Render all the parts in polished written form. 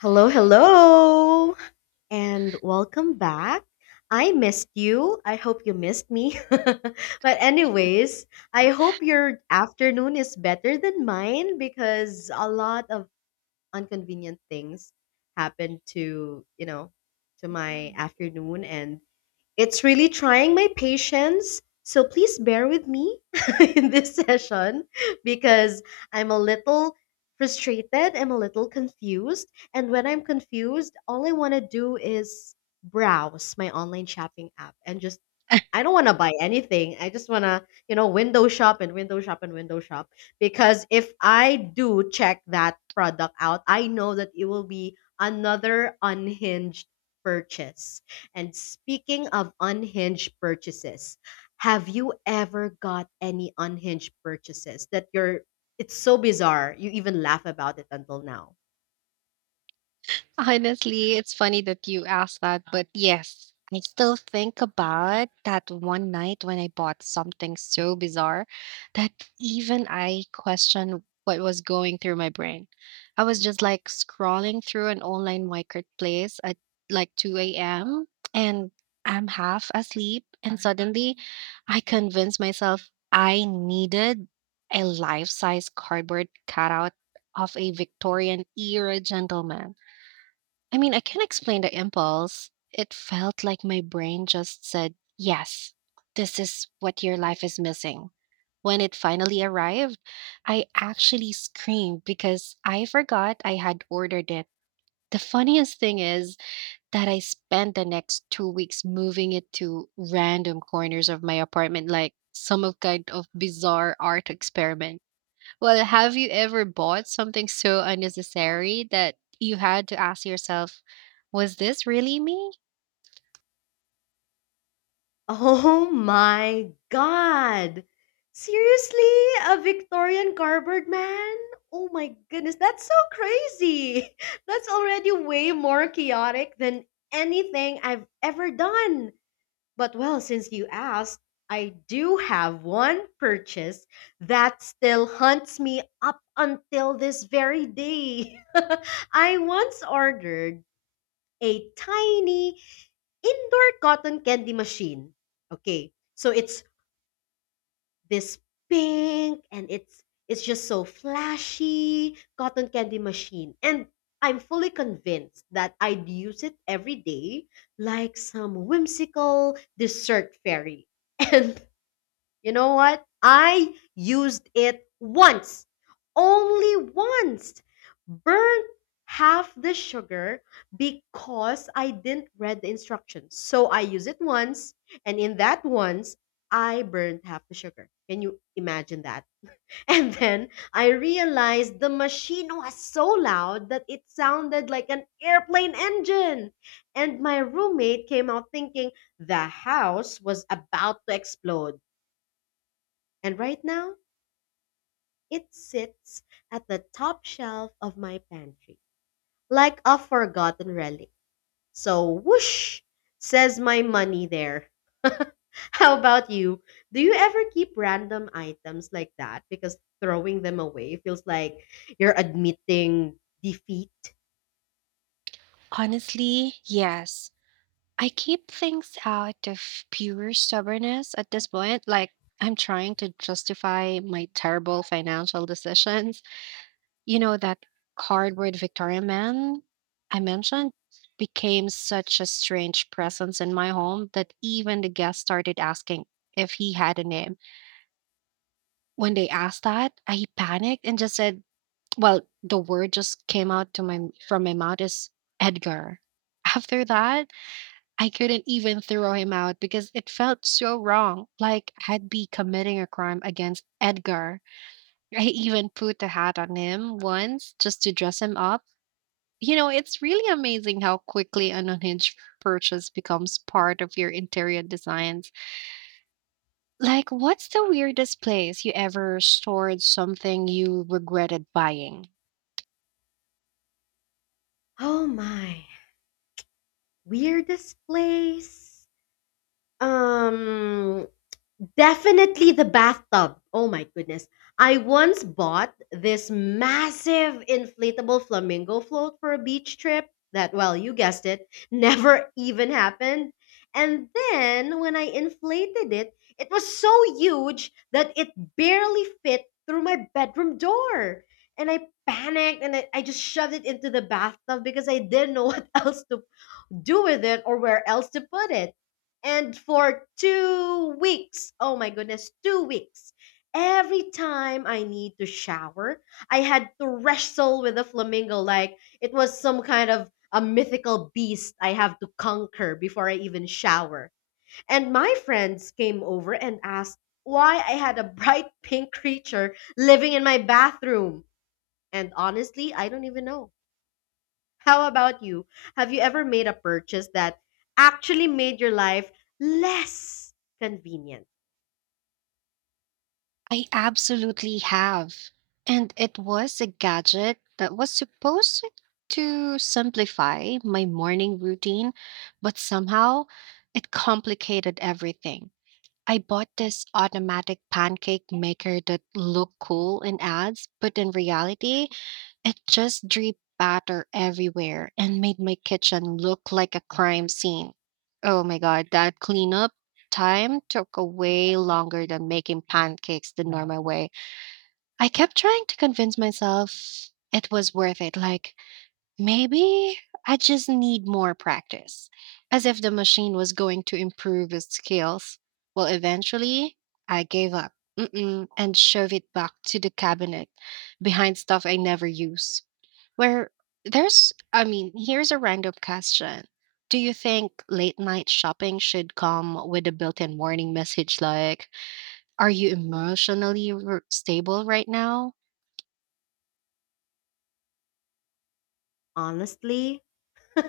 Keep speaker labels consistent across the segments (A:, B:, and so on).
A: Hello, hello, and welcome back. I missed you. I hope you missed me. But anyways, I hope your afternoon is better than mine because a lot of inconvenient things happened to my afternoon. And it's really trying my patience. So please bear with me in this session because I'm a little frustrated, I'm a little confused. And when I'm confused, all I want to do is browse my online shopping app and just I don't want to buy anything. I just want to window shop and window shop and window shop because if I do check that product out, I know that it will be another unhinged purchase. And speaking of unhinged purchases, have you ever got any unhinged purchases that you're it's so bizarre you even laugh about it until now?
B: Honestly, it's funny that you asked that, but yes, I still think about that one night when I bought something so bizarre that even I question what was going through my brain. I was just like scrolling through an online marketplace at like 2 a.m. and I'm half asleep, and suddenly I convinced myself I needed a life-size cardboard cutout of a Victorian era gentleman. I mean, I can't explain the impulse. It felt like my brain just said, "Yes, this is what your life is missing." When it finally arrived, I actually screamed because I forgot I had ordered it. The funniest thing is that I spent the next 2 weeks moving it to random corners of my apartment, like some of kind of bizarre art experiment. Well, have you ever bought something so unnecessary that you had to ask yourself, was this really me?
A: Oh my god. Seriously? A Victorian cardboard man? Oh my goodness, that's so crazy. That's already way more chaotic than anything I've ever done. But well, since you asked, I do have one purchase that still hunts me up until this very day. I once ordered a tiny indoor cotton candy machine. Okay, so it's this pink and it's just so flashy cotton candy machine, and I'm fully convinced that I'd use it every day like some whimsical dessert fairy. And you know what? I used it once, only once. Burnt half the sugar because I didn't read the instructions. So I use it once, and in that once, I burned half the sugar. Can you imagine that? And then I realized the machine was so loud that it sounded like an airplane engine. And my roommate came out thinking the house was about to explode. And right now, it sits at the top shelf of my pantry, like a forgotten relic. So, whoosh, says my money there. How about you? Do you ever keep random items like that? Because throwing them away feels like you're admitting defeat.
B: Honestly, yes. I keep things out of pure stubbornness at this point. Like, I'm trying to justify my terrible financial decisions. You know, that cardboard Victorian man I mentioned became such a strange presence in my home that even the guests started asking if he had a name. When they asked that, I panicked and just said, well, the word just came out to my from my mouth is Edgar. After that, I couldn't even throw him out because it felt so wrong, like I'd be committing a crime against Edgar. I even put a hat on him once just to dress him up. You know, it's really amazing how quickly an unhinged purchase becomes part of your interior design. Like, what's the weirdest place you ever stored something you regretted buying?
A: Oh my, weirdest place. Um, Definitely the bathtub. Oh my goodness. I once bought this massive inflatable flamingo float for a beach trip that, well, you guessed it, never even happened. And then when I inflated it, it was so huge that it barely fit through my bedroom door. And I panicked and I just shoved it into the bathtub because I didn't know what else to do with it or where else to put it. And for 2 weeks, oh my goodness, 2 weeks, every time I need to shower, I had to wrestle with a flamingo like it was some kind of a mythical beast I have to conquer before I even shower. And my friends came over and asked why I had a bright pink creature living in my bathroom. And honestly, I don't even know. How about you? Have you ever made a purchase that actually made your life less convenient?
B: I absolutely have. And it was a gadget that was supposed to simplify my morning routine, but somehow it complicated everything. I bought this automatic pancake maker that looked cool in ads, but in reality, it just dripped batter everywhere and made my kitchen look like a crime scene. Oh my god, that cleanup time took a way longer than making pancakes the normal way. I kept trying to convince myself it was worth it. Like, maybe I just need more practice, as if the machine was going to improve its skills. Well, eventually, I gave up, Mm-mm, and shoved it back to the cabinet behind stuff I never use. Where there's I mean, here's a random question. Do you think late night shopping should come with a built-in warning message like, "Are you emotionally stable right now?"
A: Honestly?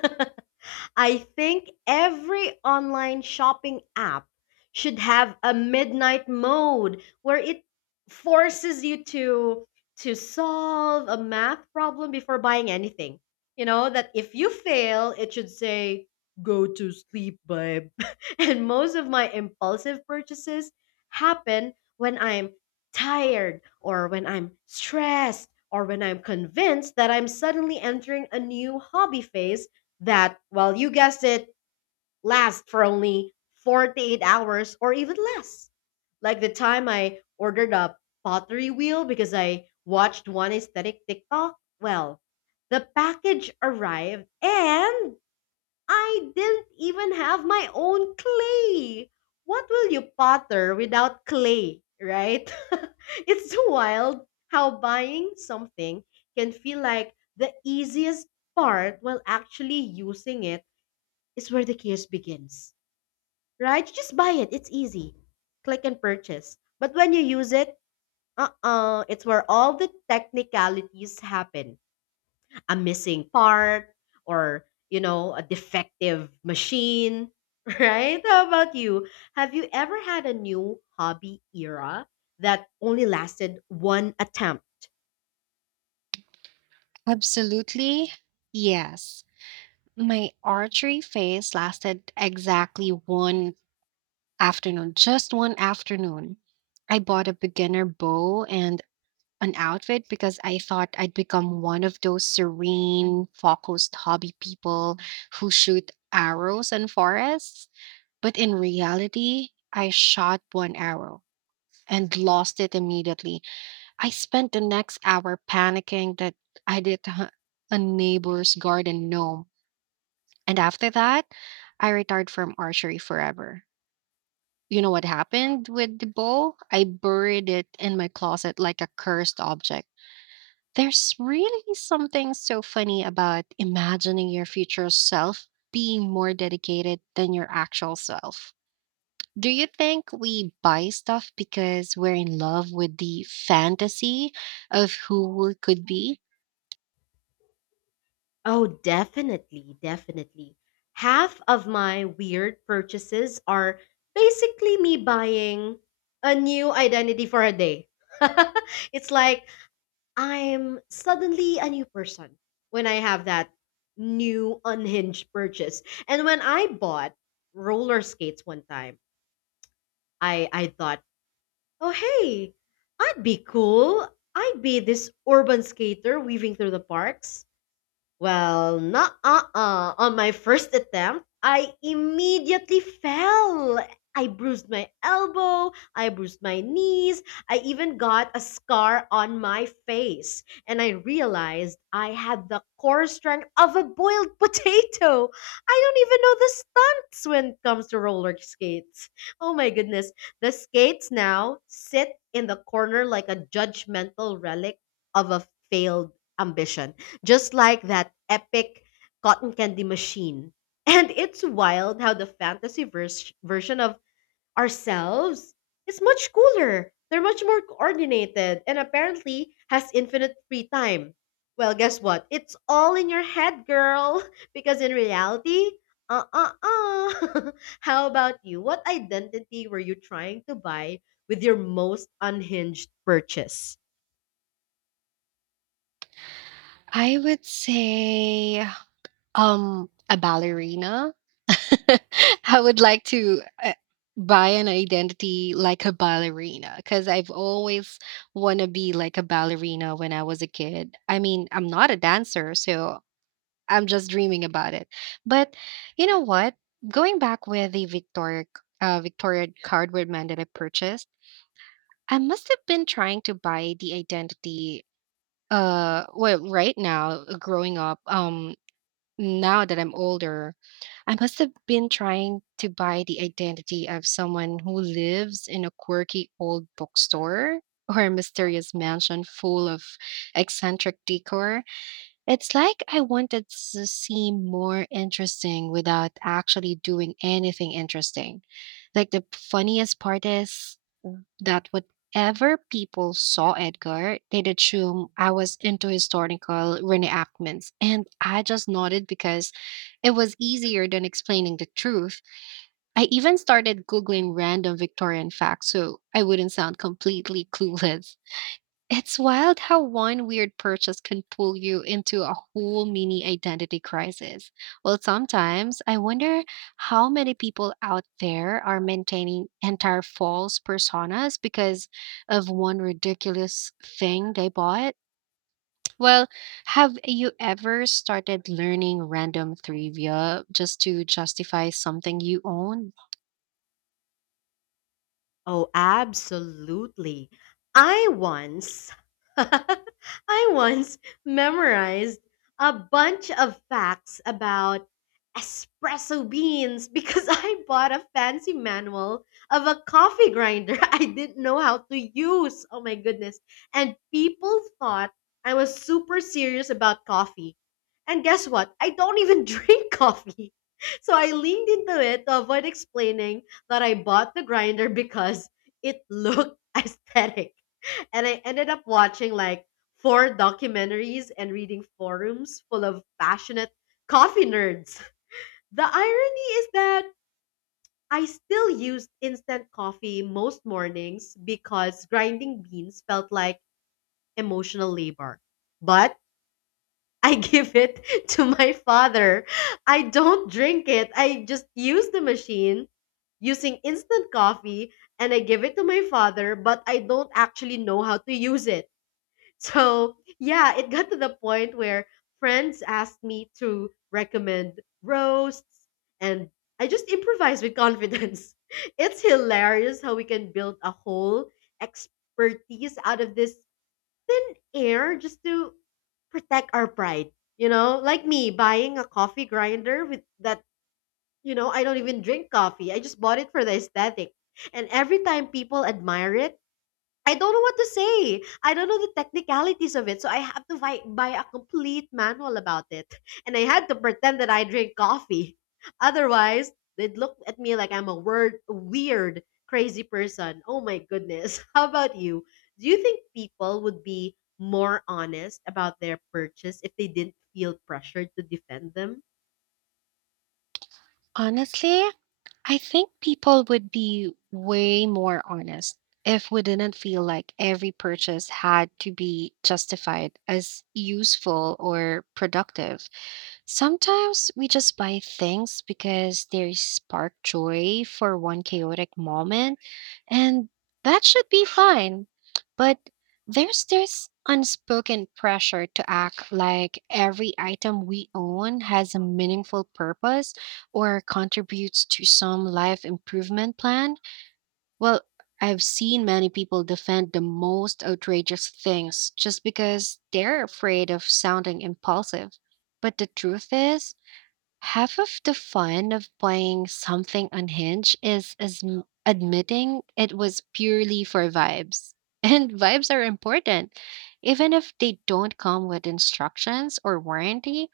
A: I think every online shopping app should have a midnight mode where it forces you to solve a math problem before buying anything. You know, that if you fail, it should say go to sleep, babe. And most of my impulsive purchases happen when I'm tired or when I'm stressed or when I'm convinced that I'm suddenly entering a new hobby phase that, well, you guessed it, last for only 48 hours or even less. Like the time I ordered a pottery wheel because I watched one aesthetic TikTok. Well, the package arrived and I didn't even have my own clay. What will you potter without clay, right? It's so wild how buying something can feel like the easiest part while actually using it is where the chaos begins, right? You just buy it, it's easy. Click and purchase. But when you use it, it's where all the technicalities happen, a missing part or, you know, a defective machine, right? How about you? Have you ever had a new hobby era that only lasted one attempt?
B: Absolutely. Yes. My archery phase lasted exactly one afternoon, just one afternoon. I bought a beginner bow and an outfit because I thought I'd become one of those serene, focused hobby people who shoot arrows in forests. But in reality, I shot one arrow and lost it immediately. I spent the next hour panicking that I did a neighbor's garden gnome. And after that, I retired from archery forever. You know what happened with the bow? I buried it in my closet like a cursed object. There's really something so funny about imagining your future self being more dedicated than your actual self. Do you think we buy stuff because we're in love with the fantasy of who we could be?
A: Oh, definitely, definitely. Half of my weird purchases are basically me buying a new identity for a day. It's like I'm suddenly a new person when I have that new unhinged purchase. And when I bought roller skates one time, I thought, oh, hey, I'd be cool. I'd be this urban skater weaving through the parks, well, not uh-uh. On my first attempt, I immediately fell. I bruised my elbow, I bruised my knees, I even got a scar on my face. And I realized I had the core strength of a boiled potato. I don't even know the stunts when it comes to roller skates. Oh my goodness. The skates now sit in the corner like a judgmental relic of a failed ambition, just like that epic cotton candy machine. And it's wild how the version of ourselves is much cooler. They're much more coordinated and apparently has infinite free time. Well, guess what? It's all in your head, girl. Because in reality, uh uh uh. How about you? What identity were you trying to buy with your most unhinged purchase?
B: I would say a ballerina. I would like to buy an identity like a ballerina because I've always want to be like a ballerina when I was a kid. I mean, I'm not a dancer, so I'm just dreaming about it. But you know what? Going back with the Victoria cardboard man that I purchased, I must have been trying to buy the identity, well, right now, growing up, now that I'm older, I must have been trying to buy the identity of someone who lives in a quirky old bookstore or a mysterious mansion full of eccentric decor. It's like I wanted to seem more interesting without actually doing anything interesting. Like the funniest part is that whatever people saw Edgar, they'd assume I was into historical reenactments. And I just nodded because it was easier than explaining the truth. I even started Googling random Victorian facts so I wouldn't sound completely clueless. It's wild how one weird purchase can pull you into a whole mini identity crisis. Well, sometimes I wonder how many people out there are maintaining entire false personas because of one ridiculous thing they bought. Well, have you ever started learning random trivia just to justify something you own?
A: Oh, absolutely. I once I once memorized a bunch of facts about espresso beans because I bought a fancy manual of a coffee grinder I didn't know how to use. Oh my goodness. And people thought I was super serious about coffee. And guess what? I don't even drink coffee. So I leaned into it to avoid explaining that I bought the grinder because it looked aesthetic. And I ended up watching like four documentaries and reading forums full of passionate coffee nerds. The irony is that I still used instant coffee most mornings because grinding beans felt like emotional labor. But I give it to my father. I don't drink it. I just use the machine using instant coffee and I give it to my father, but I don't actually know how to use it. So, yeah, it got to the point where friends asked me to recommend roasts and I just improvise with confidence. It's hilarious how we can build a whole expertise out of this thin air just to protect our pride. You know, like me buying a coffee grinder with that, you know, I don't even drink coffee. I just bought it for the aesthetic. And every time people admire it, I don't know what to say. I don't know the technicalities of it. So I have to buy a complete manual about it. And I had to pretend that I drink coffee. Otherwise, they'd look at me like I'm a weird, crazy person. Oh my goodness. How about you? Do you think people would be more honest about their purchase if they didn't feel pressured to defend them?
B: Honestly, I think people would be way more honest if we didn't feel like every purchase had to be justified as useful or productive. Sometimes we just buy things because they spark joy for one chaotic moment and that should be fine. But there's this unspoken pressure to act like every item we own has a meaningful purpose or contributes to some life improvement plan. Well, I've seen many people defend the most outrageous things just because they're afraid of sounding impulsive. But the truth is, half of the fun of buying something unhinged is admitting it was purely for vibes. And vibes are important. Even if they don't come with instructions or warranty,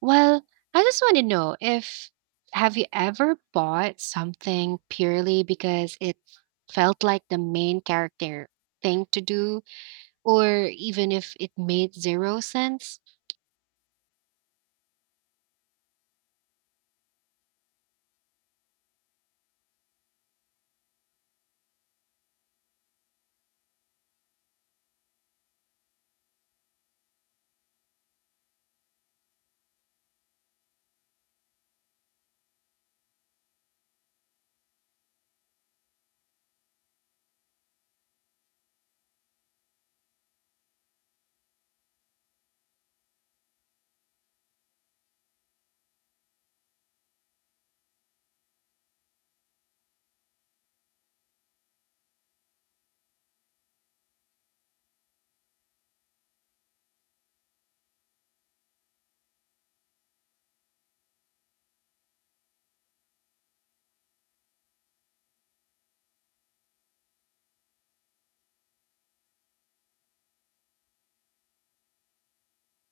B: well, I just want to know if have you ever bought something purely because it felt like the main character thing to do or even if it made zero sense?